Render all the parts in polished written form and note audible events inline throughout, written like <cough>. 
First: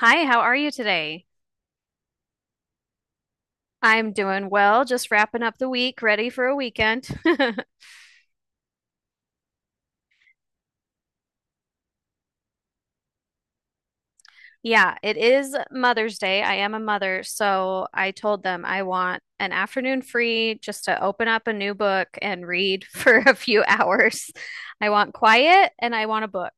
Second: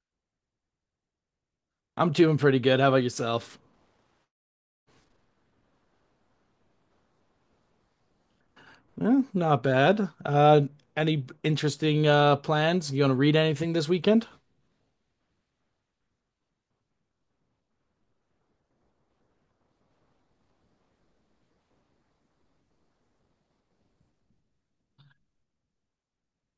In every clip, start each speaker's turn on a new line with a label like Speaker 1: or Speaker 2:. Speaker 1: Hi, how are you today?
Speaker 2: I'm doing pretty good. How about yourself?
Speaker 1: I'm doing well, just wrapping up the week, ready for a weekend. <laughs>
Speaker 2: Eh, not bad. Any interesting plans? You gonna read anything this weekend?
Speaker 1: Yeah, it is Mother's Day. I am a mother, so I told them I want an afternoon free just to open up a new book and read <laughs> for a few hours. I want quiet and I want a book.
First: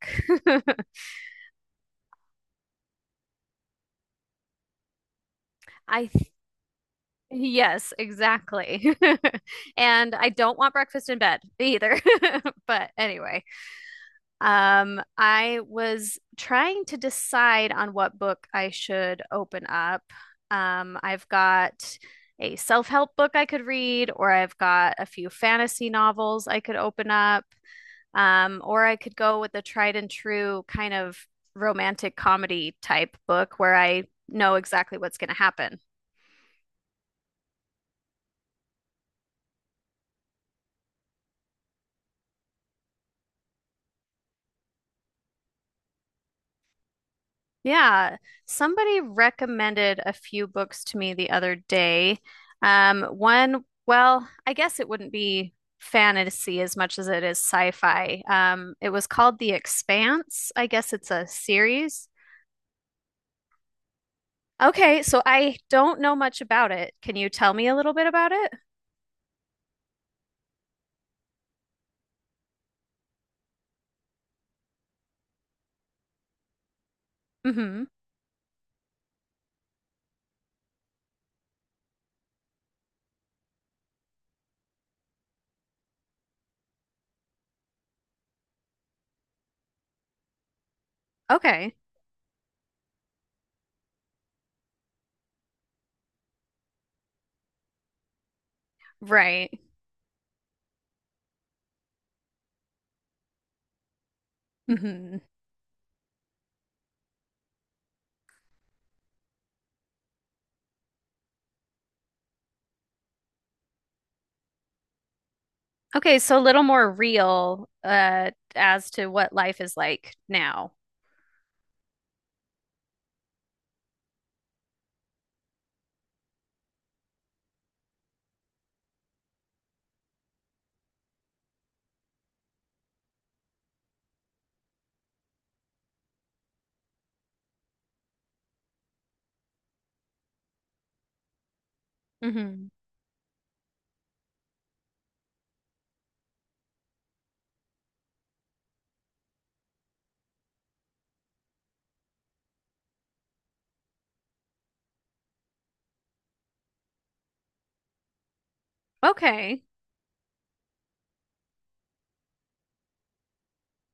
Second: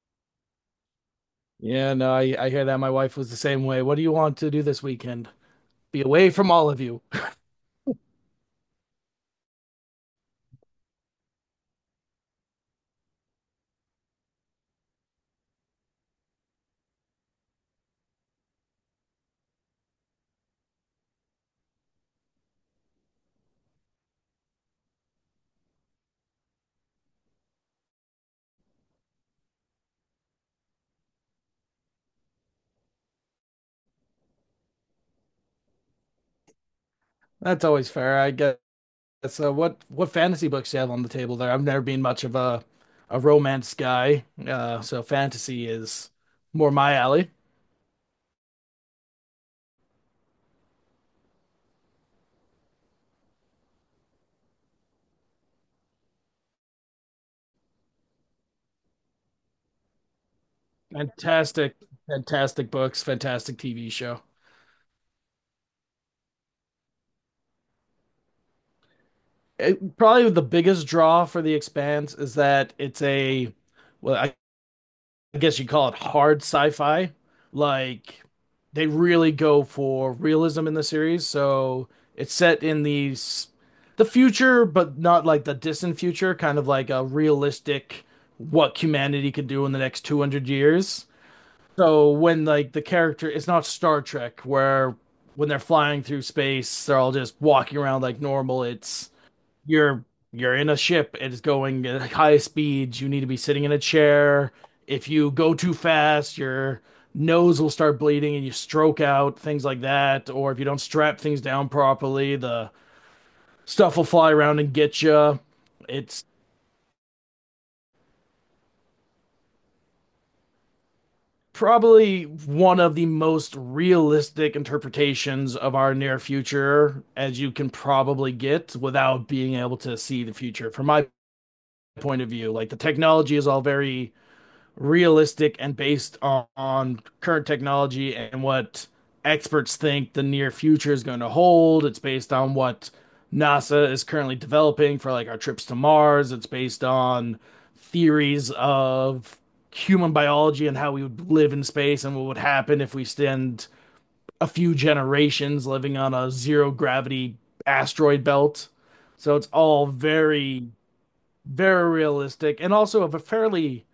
Speaker 2: Yeah, no, I hear that. My wife was the same way. What do you want to do this weekend?
Speaker 1: <laughs>
Speaker 2: Be
Speaker 1: I th-
Speaker 2: away from all of you.
Speaker 1: yes,
Speaker 2: <laughs>
Speaker 1: exactly. <laughs> And I don't want breakfast in bed either. <laughs> But anyway. I was trying to decide on what book I should open up. I've got a self-help book I could read, or I've got a few fantasy novels I could open up, or I could go with the tried and true kind of romantic comedy type book where I know exactly what's going to happen.
Speaker 2: That's always fair, I guess. So what fantasy books do you have on the table there? I've never been much of a romance guy, so fantasy is more my alley.
Speaker 1: Yeah, somebody recommended a few books to me the other day. One, well, I guess it wouldn't be fantasy as much as it is sci-fi. It was called The Expanse. I guess it's a
Speaker 2: Fantastic,
Speaker 1: series.
Speaker 2: fantastic books, fantastic TV show.
Speaker 1: Okay, so I don't know much about it. Can you tell me a little bit about it?
Speaker 2: It, probably the biggest draw for The Expanse is that it's a well, I guess you call it hard sci-fi.
Speaker 1: Mm-hmm.
Speaker 2: Like they really go for realism in the series, so it's set in the future, but not like the distant future, kind of like a realistic what humanity could do in the next 200 years.
Speaker 1: Okay.
Speaker 2: So when like the character, it's not Star Trek where when they're flying through space, they're all just walking around like normal. It's
Speaker 1: Right.
Speaker 2: you're you're in a ship. It's going at high speeds. You need to be sitting in a chair. If
Speaker 1: Mm-hmm.
Speaker 2: you go too fast, your nose will start bleeding and you stroke out, things like that. Or if you don't strap things down properly, the stuff will fly around and get you.
Speaker 1: Okay,
Speaker 2: It's
Speaker 1: so a little more real as to what life is like now.
Speaker 2: probably one of the most realistic interpretations of our near future as you can probably get without being able to see the future. From my point of view, like the technology is all very realistic and based on current technology and what experts think the near future is going to hold. It's based on
Speaker 1: Mm-hmm.
Speaker 2: what NASA is currently developing for like our trips to Mars. It's based on theories of human biology and how we would live in space and what would happen if we spend a few generations living on a zero gravity asteroid belt. So it's
Speaker 1: Okay.
Speaker 2: all very, very realistic and also of a fairly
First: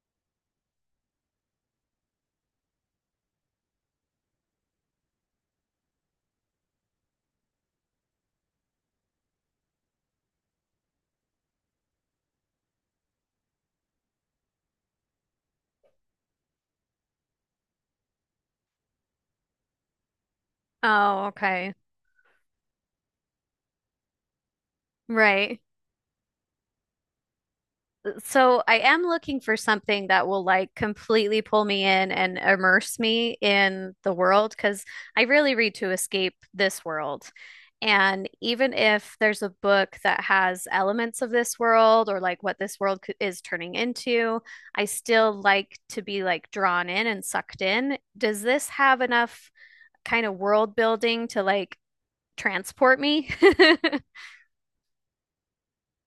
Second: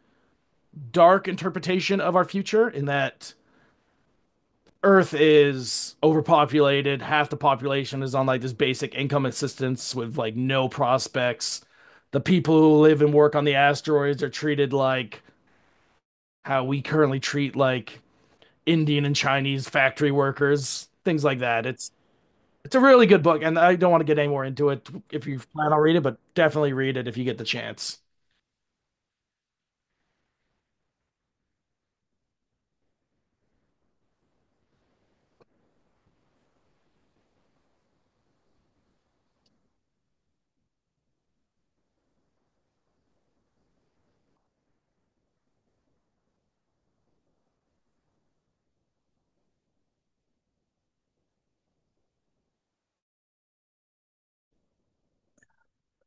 Speaker 2: dark interpretation of our future in that Earth is overpopulated, half the population is on like this basic income assistance with like no prospects. The people who live and work on the asteroids are treated like how we currently treat like Indian and Chinese factory workers, things
Speaker 1: Oh,
Speaker 2: like that.
Speaker 1: okay.
Speaker 2: It's a really good book, and I don't want to get any more into it if you
Speaker 1: Right.
Speaker 2: plan on reading it, but definitely read it if you get the chance.
Speaker 1: So I am looking for something that will like completely pull me in and immerse me in the world because I really read to escape this world. And even if there's a book that has elements of this world or like what this world is turning into, I still like to be like drawn in and sucked in. Does this have enough kind of world building to like transport me? <laughs>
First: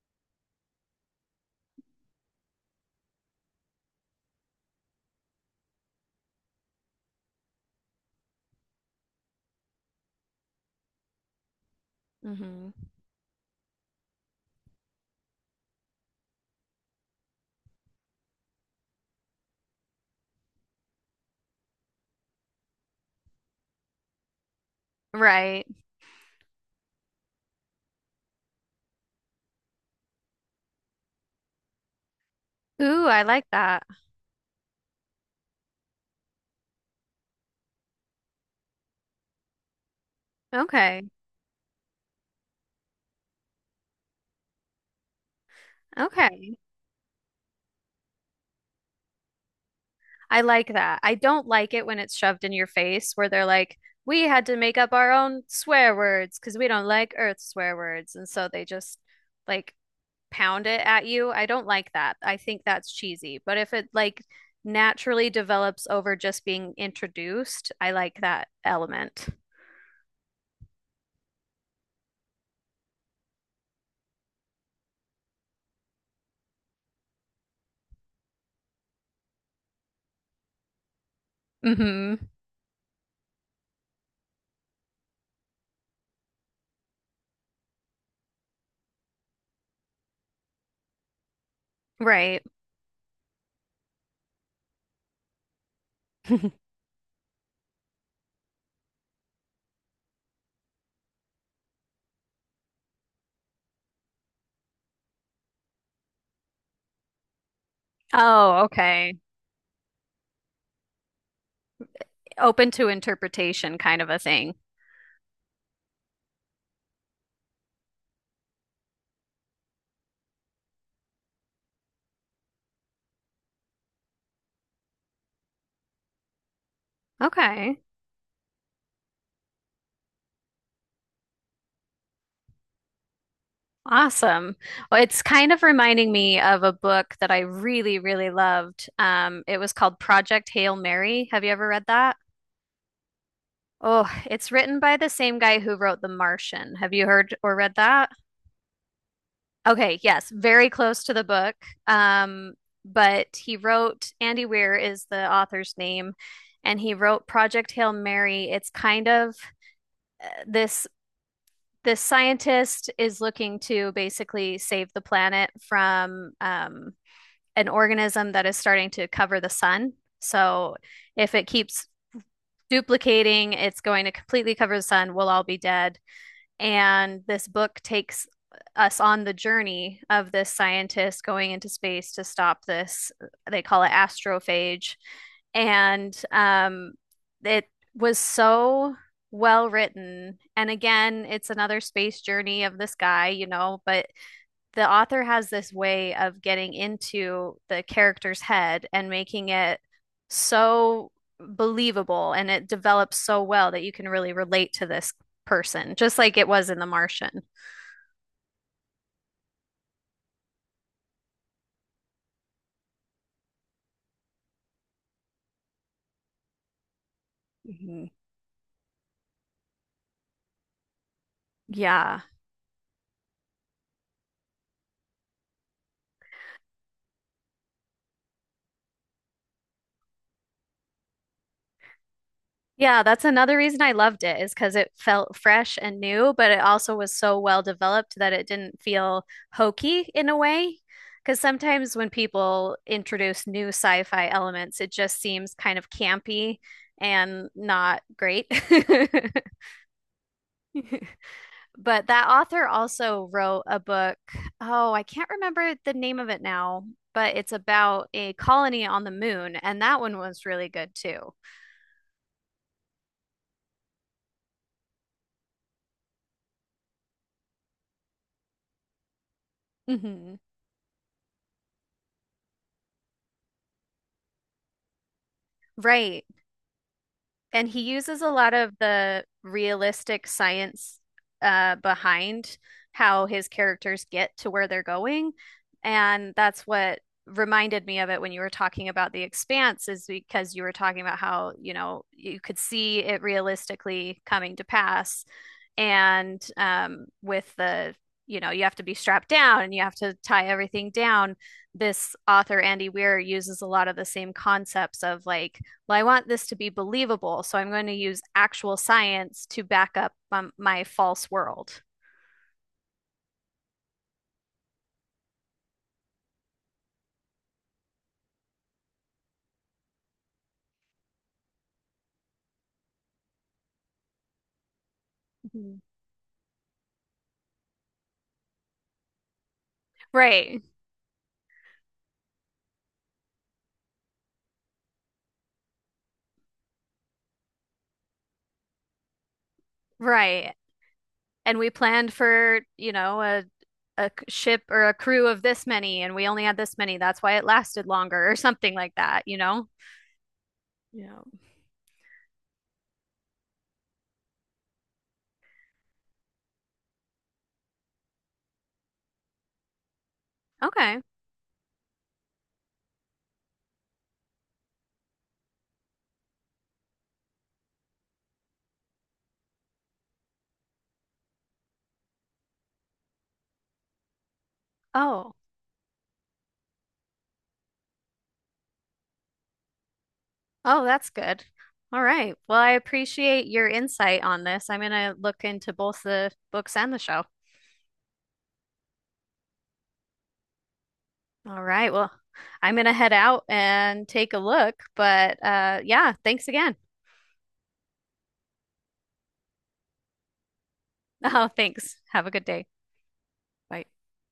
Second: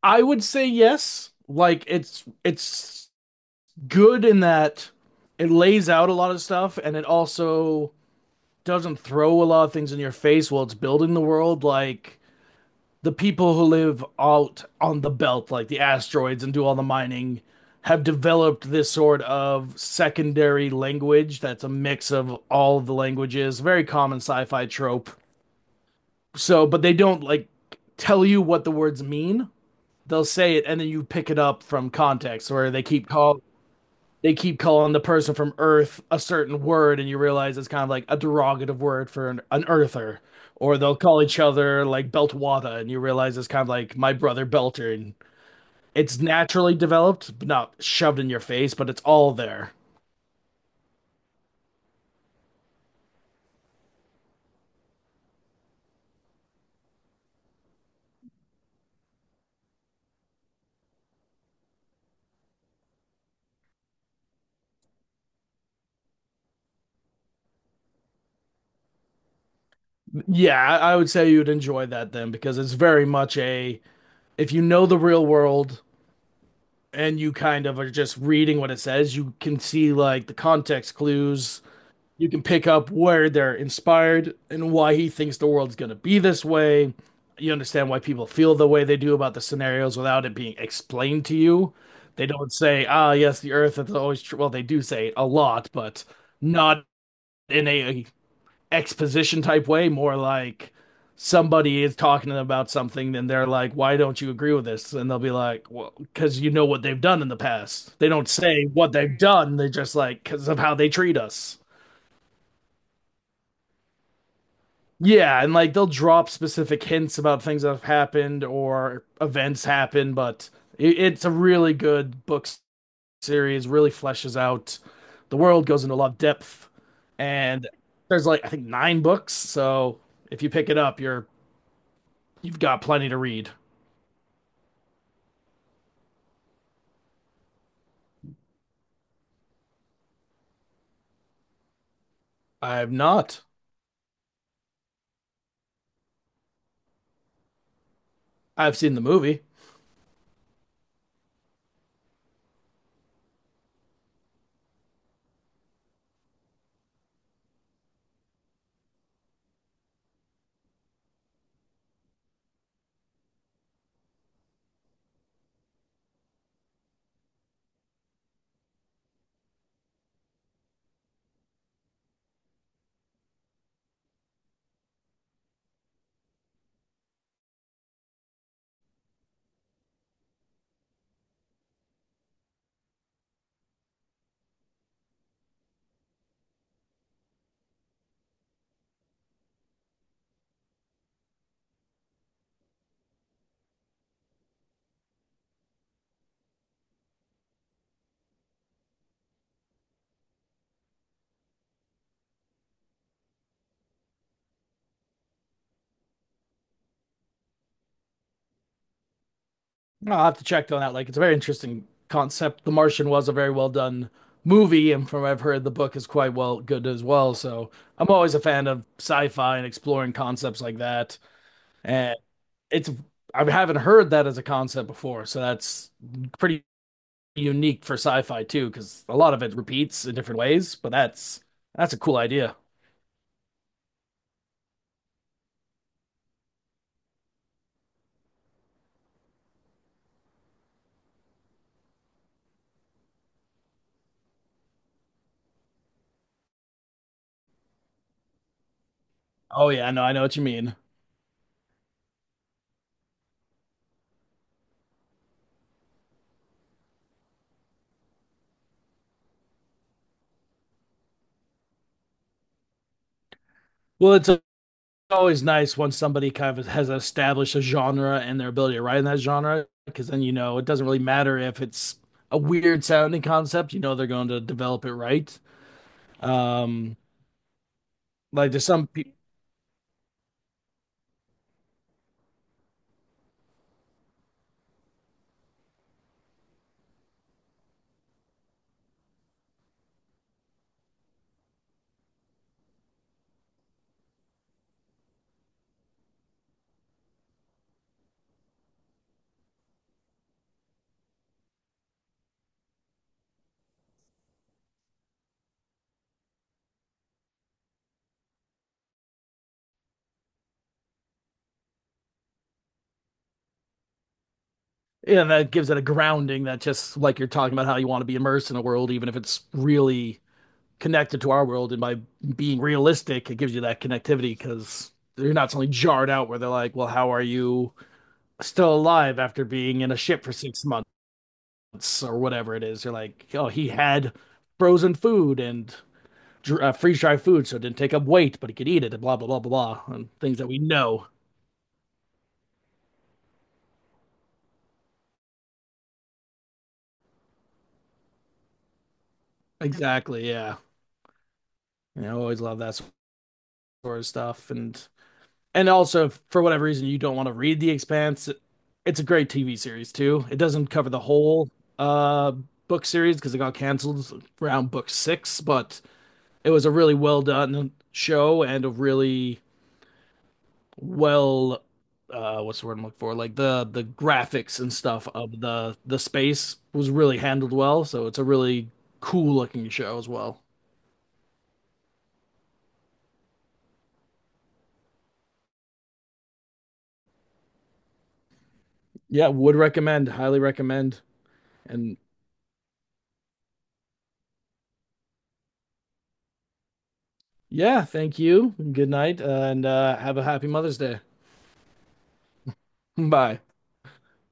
Speaker 2: I would say yes. Like it's good in that it lays out a lot of stuff and it also doesn't throw a lot of things in your face while it's building the world, like
Speaker 1: Hmm.
Speaker 2: the people who live out on the belt like the asteroids and do all the mining have developed this sort of secondary language that's a mix of all of the languages. Very common sci-fi trope,
Speaker 1: Right.
Speaker 2: so but they don't like tell you what the words mean. They'll say it and then you pick it up from context where they
Speaker 1: Ooh,
Speaker 2: keep
Speaker 1: I
Speaker 2: calling.
Speaker 1: like that.
Speaker 2: They keep calling the person from Earth a certain word, and you realize it's kind of like a derogative word for an Earther. Or they'll
Speaker 1: Okay.
Speaker 2: call each other like Beltwada, and you realize it's kind of like my brother Belter. And it's
Speaker 1: Okay.
Speaker 2: naturally developed, but not shoved in your face, but it's all there.
Speaker 1: I like that. I don't like it when it's shoved in your face where they're like, we had to make up our own swear words because we don't like Earth swear words. And so they just like pound it at you, I don't like that. I think that's cheesy. But if it like naturally develops over just being introduced, I like that element.
Speaker 2: Yeah, I would say you'd enjoy that then because it's very much a if you know the real world and you kind of are just reading what it says, you can see like the context clues.
Speaker 1: Hmm.
Speaker 2: You can pick up where they're inspired and why he thinks the world's going to be this way. You understand why people feel the way they do about the scenarios without it being explained to you. They
Speaker 1: Right.
Speaker 2: don't say, "Ah, yes, the Earth is always true." Well, they do say it a lot, but
Speaker 1: <laughs>
Speaker 2: not in a exposition type way. More like somebody is talking to them about something, and they're like, "Why don't you agree with this?" And they'll be like, "Well, because you know what they've done in the past." They don't
Speaker 1: Oh,
Speaker 2: say what
Speaker 1: okay.
Speaker 2: they've done. They're just like, "Because of how they treat us."
Speaker 1: Open to interpretation kind of a thing.
Speaker 2: Yeah, and like they'll drop specific hints about things that have happened or events happen, but it's a really good book series, really fleshes out the world, goes into a lot of depth, and
Speaker 1: Okay.
Speaker 2: there's like I think nine books, so if you pick it up, you've got plenty to read.
Speaker 1: Awesome. Well, it's kind of reminding me of a book that I really, really loved. It was called Project Hail Mary. Have you ever read that?
Speaker 2: I've not.
Speaker 1: Oh, it's written by the same guy who wrote The Martian. Have you heard or read that?
Speaker 2: I've seen the movie.
Speaker 1: Okay, yes, very close to the book. Um, but he wrote, Andy Weir is the author's name, and he wrote Project Hail Mary. It's kind of this this scientist is looking to basically save the planet from an organism that is starting to cover the sun. So if it keeps duplicating, it's going to completely cover the sun. We'll all be dead. And this book takes us on the journey of this scientist going into space to stop this. They call it astrophage. And it was so well written. And again, it's another space journey of this guy, you know, but the author has this way of getting into the character's head and making it so believable and it develops so well that you can really relate to this person, just like it was in The Martian.
Speaker 2: I'll have to check on that. Like, it's a very interesting concept. The Martian was a very well done movie, and from what I've heard, the book is quite well good as well. So I'm
Speaker 1: Mhm.
Speaker 2: always a fan of sci-fi and exploring concepts like that. And
Speaker 1: Yeah.
Speaker 2: it's I haven't heard that as a concept before, so that's pretty unique for sci-fi too, because a lot of it repeats in different ways. But that's a cool idea.
Speaker 1: Yeah, that's another reason I loved it is because it felt fresh and new, but it also was so well developed that it didn't feel hokey in a way. Because sometimes when people introduce new sci-fi elements, it just seems kind of campy and not great.
Speaker 2: Oh yeah, no, I know what you mean.
Speaker 1: <laughs> But that author also wrote a book. Oh, I can't remember the name of it now, but it's about a colony on the moon, and that one was really good too.
Speaker 2: Well, it's a always nice when somebody kind of has established a genre and their ability to write in that genre, because then you
Speaker 1: Hmm.
Speaker 2: know it doesn't really matter if it's a weird sounding concept. You know they're going to develop it right.
Speaker 1: Right.
Speaker 2: Um,
Speaker 1: And he uses a
Speaker 2: like
Speaker 1: lot
Speaker 2: there's
Speaker 1: of
Speaker 2: some people,
Speaker 1: the realistic science behind how his characters get to where they're going. And that's what reminded me of it when you were talking about The Expanse, is because you were talking about how, you know, you could see it realistically coming to pass. And with you know, you have to be strapped down and you have to tie everything down. This author, Andy Weir, uses a lot of the same concepts of like, well, I want this to be believable, so I'm going to use actual science to back up my false world.
Speaker 2: yeah, that gives it a grounding that just like you're talking about how you want to be immersed in a world, even if it's really connected to our world. And by being realistic, it gives you that connectivity because you're not suddenly
Speaker 1: Mhm.
Speaker 2: jarred out where they're like, well, how are you still alive after being in a ship for
Speaker 1: Right,
Speaker 2: 6 months? Or whatever it is. You're like, oh, he had frozen food and freeze dried food, so it didn't take up weight, but he could eat it and blah, blah, blah, blah, blah. And things that
Speaker 1: right.
Speaker 2: we know.
Speaker 1: And we planned for, you know, a ship or a crew of this many, and we only had this many. That's why it lasted longer, or something like that, you know?
Speaker 2: Exactly. Yeah.
Speaker 1: Yeah.
Speaker 2: You know, I always love that sort of stuff. And also, if for whatever reason, you don't want to read The Expanse, it's a great TV series too. It doesn't cover the
Speaker 1: Okay.
Speaker 2: whole uh, book series because it got canceled around book six, but it was a really well done show and a really well what's the word I'm looking for? Like the graphics and stuff
Speaker 1: Oh,
Speaker 2: of the space was really handled well, so it's a really cool looking show as well.
Speaker 1: oh, that's good. All right. Well, I appreciate your insight on this. I'm going to look into both the books and the show.
Speaker 2: Yeah, would recommend, highly recommend.
Speaker 1: All right.
Speaker 2: And
Speaker 1: Well, I'm gonna head out and take a look, but yeah, thanks again. <laughs>
Speaker 2: yeah, thank you. Good night, and have a happy Mother's Day.
Speaker 1: Oh, thanks. Have a good day.
Speaker 2: Bye.
Speaker 1: Bye.